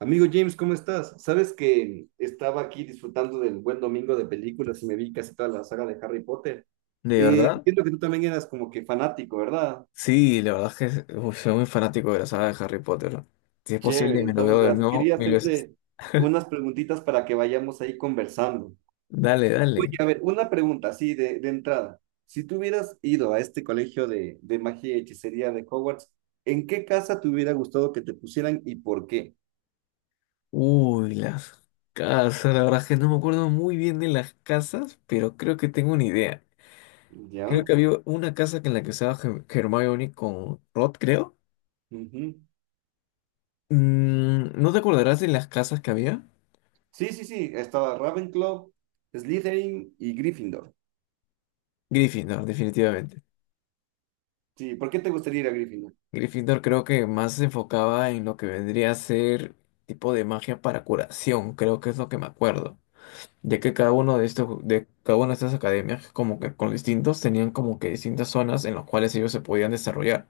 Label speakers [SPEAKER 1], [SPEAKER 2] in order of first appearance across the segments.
[SPEAKER 1] Amigo James, ¿cómo estás? Sabes que estaba aquí disfrutando del buen domingo de películas y me vi casi toda la saga de Harry Potter.
[SPEAKER 2] ¿De verdad?
[SPEAKER 1] Entiendo que tú también eras como que fanático, ¿verdad?
[SPEAKER 2] Sí, la verdad es que uf, soy muy fanático de la saga de Harry Potter. Si es posible,
[SPEAKER 1] Chévere.
[SPEAKER 2] me lo
[SPEAKER 1] Entonces,
[SPEAKER 2] veo de
[SPEAKER 1] verás,
[SPEAKER 2] nuevo
[SPEAKER 1] quería
[SPEAKER 2] mil veces.
[SPEAKER 1] hacerte unas preguntitas para que vayamos ahí conversando.
[SPEAKER 2] Dale,
[SPEAKER 1] Oye,
[SPEAKER 2] dale.
[SPEAKER 1] a ver, una pregunta así de entrada. Si tú hubieras ido a este colegio de magia y hechicería de Hogwarts, ¿en qué casa te hubiera gustado que te pusieran y por qué?
[SPEAKER 2] Uy, las casas. La verdad es que no me acuerdo muy bien de las casas, pero creo que tengo una idea. Creo
[SPEAKER 1] ¿Ya?
[SPEAKER 2] que había una casa en la que usaba Hermione con Rod, creo.
[SPEAKER 1] Ujú.
[SPEAKER 2] ¿No te acordarás de las casas que había?
[SPEAKER 1] Sí, sí, sí, estaba Ravenclaw, Slytherin y Gryffindor.
[SPEAKER 2] Gryffindor, definitivamente.
[SPEAKER 1] Sí, ¿por qué te gustaría ir a Gryffindor?
[SPEAKER 2] Gryffindor creo que más se enfocaba en lo que vendría a ser tipo de magia para curación. Creo que es lo que me acuerdo, ya que cada uno de estos, de cada una de estas academias, como que con distintos, tenían como que distintas zonas en las cuales ellos se podían desarrollar.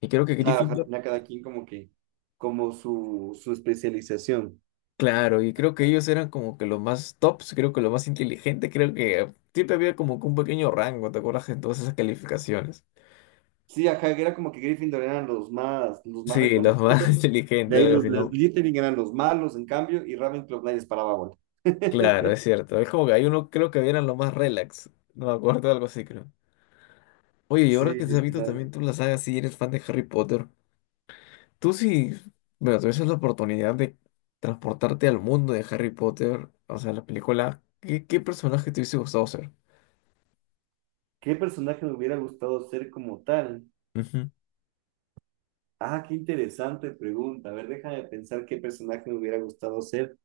[SPEAKER 2] Y creo que
[SPEAKER 1] Claro, ajá,
[SPEAKER 2] Gryffindor,
[SPEAKER 1] tenía cada quien como que, como su especialización.
[SPEAKER 2] claro, y creo que ellos eran como que los más tops, creo que los más inteligentes, creo que siempre había como que un pequeño rango, ¿te acuerdas? En todas esas calificacionnes.
[SPEAKER 1] Sí, ajá, que era como que Gryffindor eran los más
[SPEAKER 2] Sí, los más
[SPEAKER 1] reconocidos, de
[SPEAKER 2] inteligentes,
[SPEAKER 1] ahí
[SPEAKER 2] algo
[SPEAKER 1] los,
[SPEAKER 2] así,
[SPEAKER 1] los
[SPEAKER 2] ¿no?
[SPEAKER 1] Slytherin eran los malos, en cambio, y Ravenclaw nadie les paraba bola.
[SPEAKER 2] Claro, es cierto. Es como que hay uno, creo que eran los más relax, no me acuerdo, algo así, creo. Oye, y ahora
[SPEAKER 1] Sí,
[SPEAKER 2] que te has visto también
[SPEAKER 1] literal.
[SPEAKER 2] tú la saga, sí, eres fan de Harry Potter. Tú sí, bueno, tuvieses la oportunidad de transportarte al mundo de Harry Potter, o sea, la película, ¿qué personaje te hubiese gustado ser?
[SPEAKER 1] ¿Qué personaje me hubiera gustado ser como tal?
[SPEAKER 2] Ujú.
[SPEAKER 1] Ah, qué interesante pregunta. A ver, déjame pensar qué personaje me hubiera gustado ser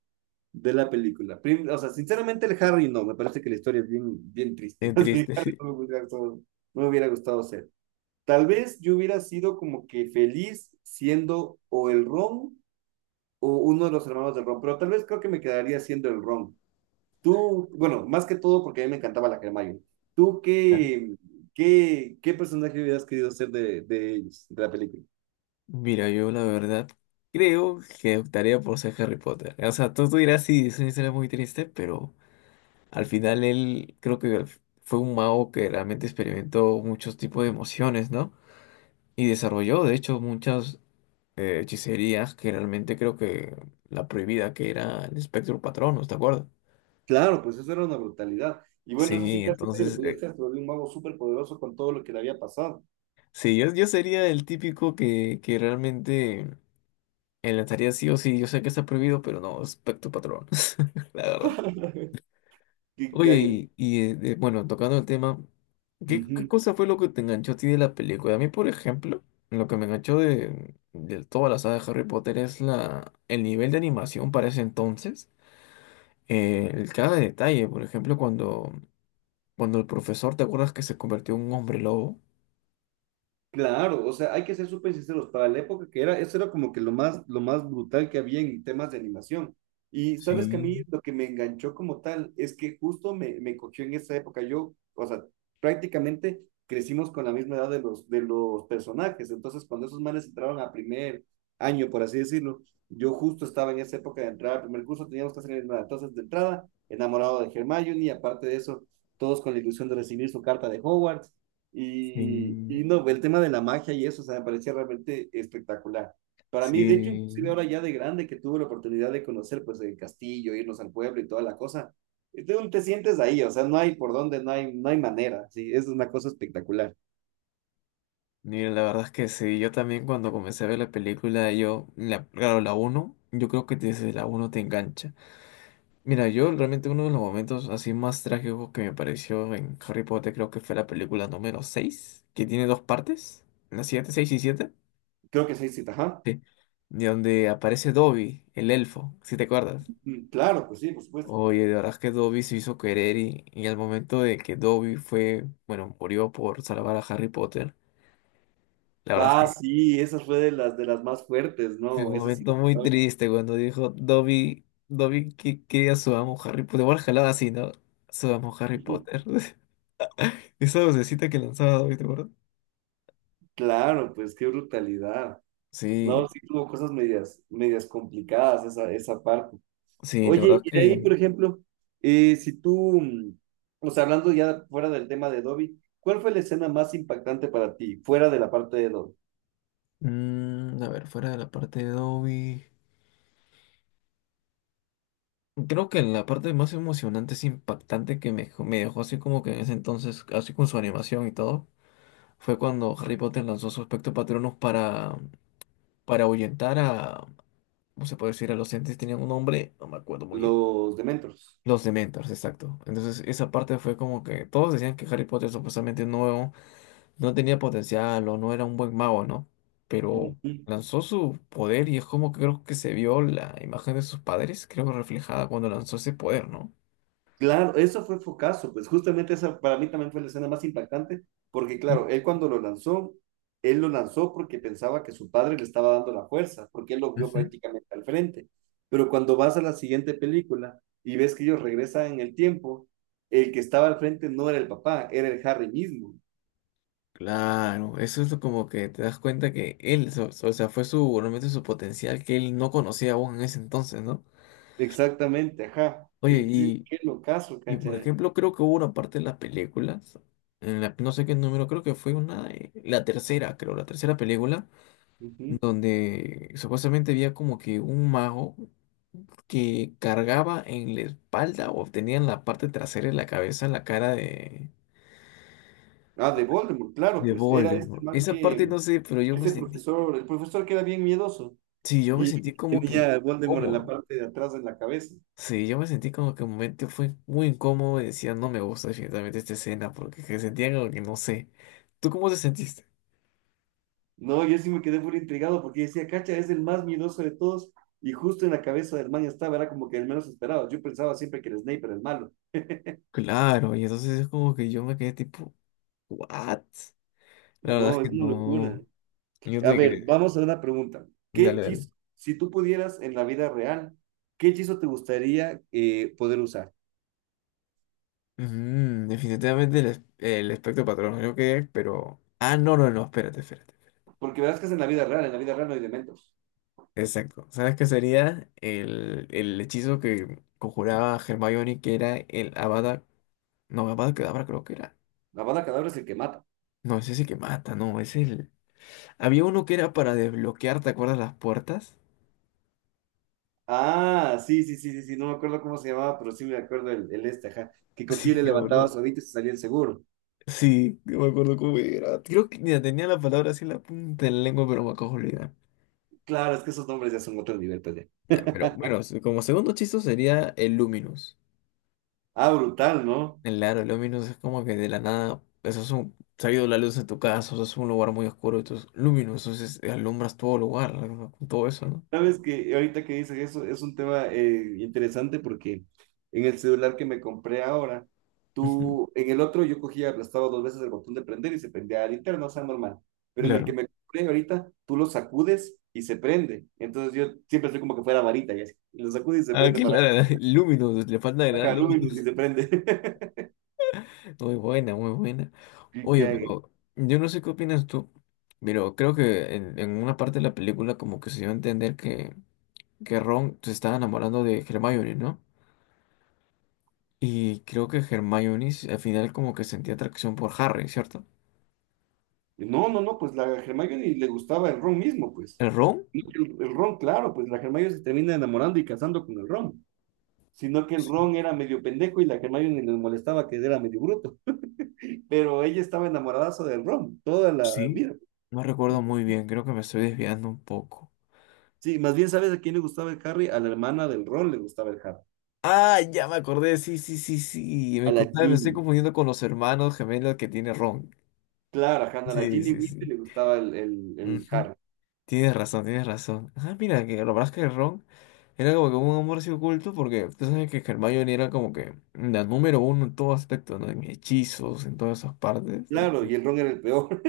[SPEAKER 1] de la película. O sea, sinceramente el Harry no, me parece que la historia es bien, bien triste.
[SPEAKER 2] Es
[SPEAKER 1] Así,
[SPEAKER 2] triste,
[SPEAKER 1] Harry
[SPEAKER 2] sí.
[SPEAKER 1] no me hubiera gustado, no me hubiera gustado ser. Tal vez yo hubiera sido como que feliz siendo o el Ron o uno de los hermanos del Ron, pero tal vez creo que me quedaría siendo el Ron. Tú, bueno, más que todo porque a mí me encantaba la Hermione. ¿Tú
[SPEAKER 2] Ah.
[SPEAKER 1] qué, qué personaje hubieras querido ser de ellos, de la película?
[SPEAKER 2] Mira, yo la verdad creo que optaría por ser Harry Potter. O sea, tú dirás, sí, es una historia muy triste, pero al final él creo que fue un mago que realmente experimentó muchos tipos de emociones, ¿no? Y desarrolló, de hecho, muchas hechicerías que realmente creo que la prohibida que era el espectro Patronus, ¿te acuerdas?
[SPEAKER 1] Claro, pues eso era una brutalidad. Y bueno, eso sí,
[SPEAKER 2] Sí,
[SPEAKER 1] casi nadie lo
[SPEAKER 2] entonces,
[SPEAKER 1] podía hacer, se volvió un mago súper poderoso con todo lo que le había pasado.
[SPEAKER 2] sí, yo sería el típico que, realmente enlazaría sí o sí. Yo sé que está prohibido, pero no, es pecto patrón, la verdad.
[SPEAKER 1] Qué
[SPEAKER 2] Oye,
[SPEAKER 1] cague.
[SPEAKER 2] bueno, tocando el tema, ¿qué
[SPEAKER 1] Ujú.
[SPEAKER 2] cosa fue lo que te enganchó a ti de la película? A mí, por ejemplo, lo que me enganchó de, toda la saga de Harry Potter es el nivel de animación para ese entonces. Cada detalle, por ejemplo, cuando el profesor, ¿te acuerdas que se convirtió en un hombre lobo?
[SPEAKER 1] Claro, o sea, hay que ser súper sinceros, para la época que era, eso era como que lo más brutal que había en temas de animación. Y sabes que a
[SPEAKER 2] Sí,
[SPEAKER 1] mí lo que me enganchó como tal es que justo me cogió en esa época. Yo, o sea, prácticamente crecimos con la misma edad de los personajes. Entonces, cuando esos manes entraron a primer año, por así decirlo, yo justo estaba en esa época de entrar al primer curso, teníamos que hacer nada. Entonces, de entrada, enamorado de Hermione, y aparte de eso, todos con la ilusión de recibir su carta de Hogwarts. Y,
[SPEAKER 2] sí.
[SPEAKER 1] y no, el tema de la magia y eso, o sea, me parecía realmente espectacular. Para mí, de hecho,
[SPEAKER 2] Sí,
[SPEAKER 1] inclusive ahora ya de grande que tuve la oportunidad de conocer pues el castillo, irnos al pueblo y toda la cosa, es de te sientes ahí, o sea, no hay por dónde, no hay, no hay manera, sí, es una cosa espectacular.
[SPEAKER 2] mira la verdad es que sí, yo también cuando comencé a ver la película, claro, la uno yo creo que desde la uno te engancha. Mira, yo realmente uno de los momentos así más trágicos que me pareció en Harry Potter creo que fue la película número 6 que tiene dos partes, las 7 6 y siete,
[SPEAKER 1] Creo que seis citas, ajá.
[SPEAKER 2] sí, de donde aparece Dobby, el elfo, si te acuerdas.
[SPEAKER 1] Mm, claro, pues sí, por supuesto.
[SPEAKER 2] Oye, de verdad es que Dobby se hizo querer y, al momento de que Dobby fue, bueno, murió por salvar a Harry Potter. La verdad es
[SPEAKER 1] Ah,
[SPEAKER 2] que
[SPEAKER 1] sí, esa fue de las más fuertes,
[SPEAKER 2] fue un
[SPEAKER 1] ¿no? Esa sí.
[SPEAKER 2] momento muy
[SPEAKER 1] No.
[SPEAKER 2] triste cuando dijo Dobby, Dobby que quería su amo Harry Potter. Igual jalaba así, ¿no? Su amo Harry Potter. Esa vocecita que lanzaba Dobby, ¿te acuerdas?
[SPEAKER 1] Claro, pues qué brutalidad. No,
[SPEAKER 2] Sí,
[SPEAKER 1] sí tuvo cosas medias, medias complicadas esa, esa parte.
[SPEAKER 2] sí, la
[SPEAKER 1] Oye,
[SPEAKER 2] verdad
[SPEAKER 1] y de ahí,
[SPEAKER 2] que...
[SPEAKER 1] por ejemplo, si tú, o sea, hablando ya fuera del tema de Dobby, ¿cuál fue la escena más impactante para ti, fuera de la parte de Dobby,
[SPEAKER 2] a ver, fuera de la parte de Dobby... Creo que la parte más emocionante, es impactante que me dejó así como que en ese entonces, así con su animación y todo, fue cuando Harry Potter lanzó su espectro patronus para ahuyentar a, ¿cómo se puede decir? A los entes, tenían un nombre, no me acuerdo muy bien.
[SPEAKER 1] los Dementors?
[SPEAKER 2] Los Dementors, exacto. Entonces, esa parte fue como que todos decían que Harry Potter supuestamente no tenía potencial o no era un buen mago, ¿no? Pero lanzó su poder y es como que creo que se vio la imagen de sus padres, creo que reflejada cuando lanzó ese poder, ¿no?
[SPEAKER 1] Claro, eso fue focazo, pues justamente esa para mí también fue la escena más impactante, porque
[SPEAKER 2] Ujú,
[SPEAKER 1] claro, él cuando lo lanzó, él lo lanzó porque pensaba que su padre le estaba dando la fuerza, porque él lo vio
[SPEAKER 2] ujú.
[SPEAKER 1] prácticamente al frente. Pero cuando vas a la siguiente película y ves que ellos regresan en el tiempo, el que estaba al frente no era el papá, era el Harry mismo.
[SPEAKER 2] Claro, eso es lo como que te das cuenta que él, o sea, fue realmente su potencial que él no conocía aún en ese entonces, ¿no?
[SPEAKER 1] Exactamente, ajá.
[SPEAKER 2] Oye,
[SPEAKER 1] Y sí,
[SPEAKER 2] y
[SPEAKER 1] qué locazo,
[SPEAKER 2] Y
[SPEAKER 1] cacha.
[SPEAKER 2] por ejemplo, creo que hubo una parte de las películas, no sé qué número, creo que fue una, la tercera, creo, la tercera película,
[SPEAKER 1] Ujú.
[SPEAKER 2] donde supuestamente había como que un mago que cargaba en la espalda o tenía en la parte trasera de la cabeza la cara de,
[SPEAKER 1] Ah, de Voldemort, claro, pues era este
[SPEAKER 2] Voldemort.
[SPEAKER 1] man
[SPEAKER 2] Esa parte
[SPEAKER 1] que,
[SPEAKER 2] no sé, pero yo me
[SPEAKER 1] ese
[SPEAKER 2] sentí,
[SPEAKER 1] profesor, el profesor que era bien miedoso.
[SPEAKER 2] sí, yo me
[SPEAKER 1] Y
[SPEAKER 2] sentí como que
[SPEAKER 1] tenía Voldemort en la
[SPEAKER 2] incómodo.
[SPEAKER 1] parte de atrás de la cabeza.
[SPEAKER 2] Sí, yo me sentí como que un momento fue muy incómodo y decía, no me gusta definitivamente esta escena, porque que sentía como que no sé. ¿Tú cómo te sentiste?
[SPEAKER 1] No, yo sí me quedé muy intrigado porque decía, cacha, es el más miedoso de todos. Y justo en la cabeza de Hermione estaba, era como que el menos esperado. Yo pensaba siempre que el Snape era el malo.
[SPEAKER 2] Claro, y entonces es como que yo me quedé tipo, ¿what? La verdad es
[SPEAKER 1] No, es
[SPEAKER 2] que
[SPEAKER 1] una locura.
[SPEAKER 2] no. Yo
[SPEAKER 1] A
[SPEAKER 2] tenía
[SPEAKER 1] ver,
[SPEAKER 2] que.
[SPEAKER 1] vamos a una pregunta. ¿Qué
[SPEAKER 2] Dale, dale.
[SPEAKER 1] hechizo, si tú pudieras en la vida real, qué hechizo te gustaría poder usar?
[SPEAKER 2] Ujú, definitivamente el espectro patrón, yo quedé, pero. Ah, no, no, no, espérate, espérate.
[SPEAKER 1] Porque verás que es en la vida real, en la vida real no hay dementos.
[SPEAKER 2] Exacto. ¿Sabes qué sería? El hechizo que conjuraba Hermione, que era el Avada. No, Avada Kedavra creo que era.
[SPEAKER 1] La bala cadáver es el que mata.
[SPEAKER 2] No, es ese que mata, no, es el. Había uno que era para desbloquear, ¿te acuerdas las puertas?
[SPEAKER 1] Ah, sí, sí, sí, sí, sí, no me acuerdo cómo se llamaba, pero sí me acuerdo el este, ajá, que cogía y
[SPEAKER 2] Sí,
[SPEAKER 1] le levantaba
[SPEAKER 2] creo,
[SPEAKER 1] su hábito y se salía el seguro.
[SPEAKER 2] sí, no me acuerdo cómo era. Creo que mira, tenía la palabra así en la punta de la lengua, pero me acabo de olvidar.
[SPEAKER 1] Claro, es que esos nombres ya son otro nivel, pues ya.
[SPEAKER 2] Ya, pero bueno, como segundo chiste sería el Luminous.
[SPEAKER 1] Ah, brutal, ¿no?
[SPEAKER 2] El aro Luminous es como que de la nada, eso es un, se ha ido la luz en tu casa, eso es un lugar muy oscuro, entonces Luminous, entonces alumbras todo lugar, ¿no? Con todo eso, ¿no?
[SPEAKER 1] Sabes que ahorita que dices eso, es un tema interesante porque en el celular que me compré ahora,
[SPEAKER 2] Ujú,
[SPEAKER 1] tú, en el otro yo cogía, aplastaba dos veces el botón de prender y se prendía al interno, o sea, normal. Pero en el que
[SPEAKER 2] claro.
[SPEAKER 1] me compré ahorita, tú lo sacudes y se prende. Entonces yo siempre estoy como que fuera varita y así. Lo sacudes y se
[SPEAKER 2] Ah,
[SPEAKER 1] prende
[SPEAKER 2] que
[SPEAKER 1] para
[SPEAKER 2] claro, Luminous, le falta agregar
[SPEAKER 1] bajar luz y
[SPEAKER 2] Luminous.
[SPEAKER 1] se prende.
[SPEAKER 2] Muy buena, muy buena.
[SPEAKER 1] que-
[SPEAKER 2] Oye,
[SPEAKER 1] que-
[SPEAKER 2] pero yo no sé qué opinas tú, pero creo que en una parte de la película como que se dio a entender que Ron se estaba enamorando de Hermione, ¿no? Y creo que Hermione al final como que sentía atracción por Harry, ¿cierto?
[SPEAKER 1] no, no, no, pues la Hermione le gustaba el Ron mismo, pues.
[SPEAKER 2] ¿El Ron?
[SPEAKER 1] No que el Ron, claro, pues la Hermione se termina enamorando y casando con el Ron, sino que el
[SPEAKER 2] Sí,
[SPEAKER 1] Ron era medio pendejo y la Hermione le molestaba que era medio bruto, pero ella estaba enamoradaza del Ron toda la
[SPEAKER 2] sí.
[SPEAKER 1] vida.
[SPEAKER 2] No recuerdo muy bien, creo que me estoy desviando un poco.
[SPEAKER 1] Sí, más bien, ¿sabes a quién le gustaba el Harry? A la hermana del Ron le gustaba el Harry,
[SPEAKER 2] Ah, ya me acordé, sí, sí, sí, sí.
[SPEAKER 1] a
[SPEAKER 2] Me,
[SPEAKER 1] la
[SPEAKER 2] contaba- me estoy
[SPEAKER 1] Ginny.
[SPEAKER 2] confundiendo con los hermanos gemelos que tiene Ron.
[SPEAKER 1] Claro, ajá, no, a la
[SPEAKER 2] Sí,
[SPEAKER 1] Ginny
[SPEAKER 2] sí,
[SPEAKER 1] Weasley
[SPEAKER 2] sí.
[SPEAKER 1] le gustaba el
[SPEAKER 2] Ujú.
[SPEAKER 1] Harry.
[SPEAKER 2] Tienes razón, tienes razón. Ah, mira, que lo verdad es que Ron era como que un amor así oculto, porque tú sabes que Hermione era como que la número uno en todo aspecto, ¿no? En hechizos, en todas esas partes.
[SPEAKER 1] Claro, y el Ron era el peor.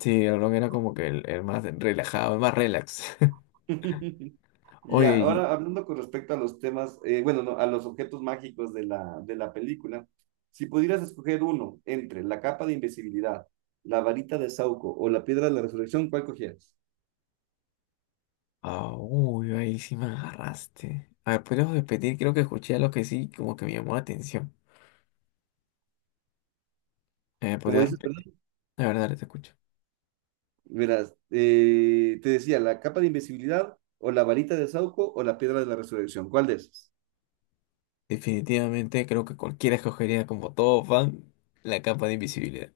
[SPEAKER 2] Sí, el Ron era como que el más relajado, el más relax.
[SPEAKER 1] Y
[SPEAKER 2] Oye,
[SPEAKER 1] ya,
[SPEAKER 2] claro.
[SPEAKER 1] ahora hablando con respecto a los temas, bueno, no, a los objetos mágicos de la película, si pudieras escoger uno entre la capa de invisibilidad, la varita de Sauco o la piedra de la resurrección, ¿cuál cogieras?
[SPEAKER 2] Ah, uy, ahí sí me agarraste. A ver, ¿podrías repetir? Creo que escuché algo que sí, como que me llamó la atención.
[SPEAKER 1] Como
[SPEAKER 2] ¿Podrías
[SPEAKER 1] dices,
[SPEAKER 2] repetir?
[SPEAKER 1] ¿verdad?
[SPEAKER 2] La verdad, dale, te escucho.
[SPEAKER 1] Verás, te decía, la capa de invisibilidad o la varita de Sauco o la piedra de la resurrección, ¿cuál de esos?
[SPEAKER 2] Definitivamente creo que cualquiera escogería como todo fan la capa de invisibilidad.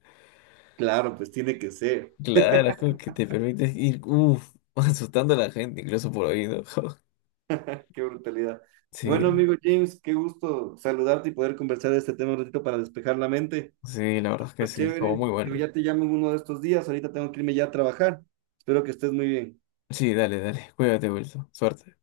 [SPEAKER 1] Claro, pues tiene que ser.
[SPEAKER 2] Claro, las cosas que te permiten ir, uff, asustando a la gente, incluso por oído.
[SPEAKER 1] Qué brutalidad.
[SPEAKER 2] Sí,
[SPEAKER 1] Bueno, amigo James, qué gusto saludarte y poder conversar de este tema un ratito para despejar la mente.
[SPEAKER 2] sí, la verdad es que sí, estuvo
[SPEAKER 1] Chévere.
[SPEAKER 2] muy
[SPEAKER 1] Digo,
[SPEAKER 2] buena.
[SPEAKER 1] ya te llamo en uno de estos días. Ahorita tengo que irme ya a trabajar. Espero que estés muy bien.
[SPEAKER 2] Sí, dale, dale, cuídate, Wilson, suerte.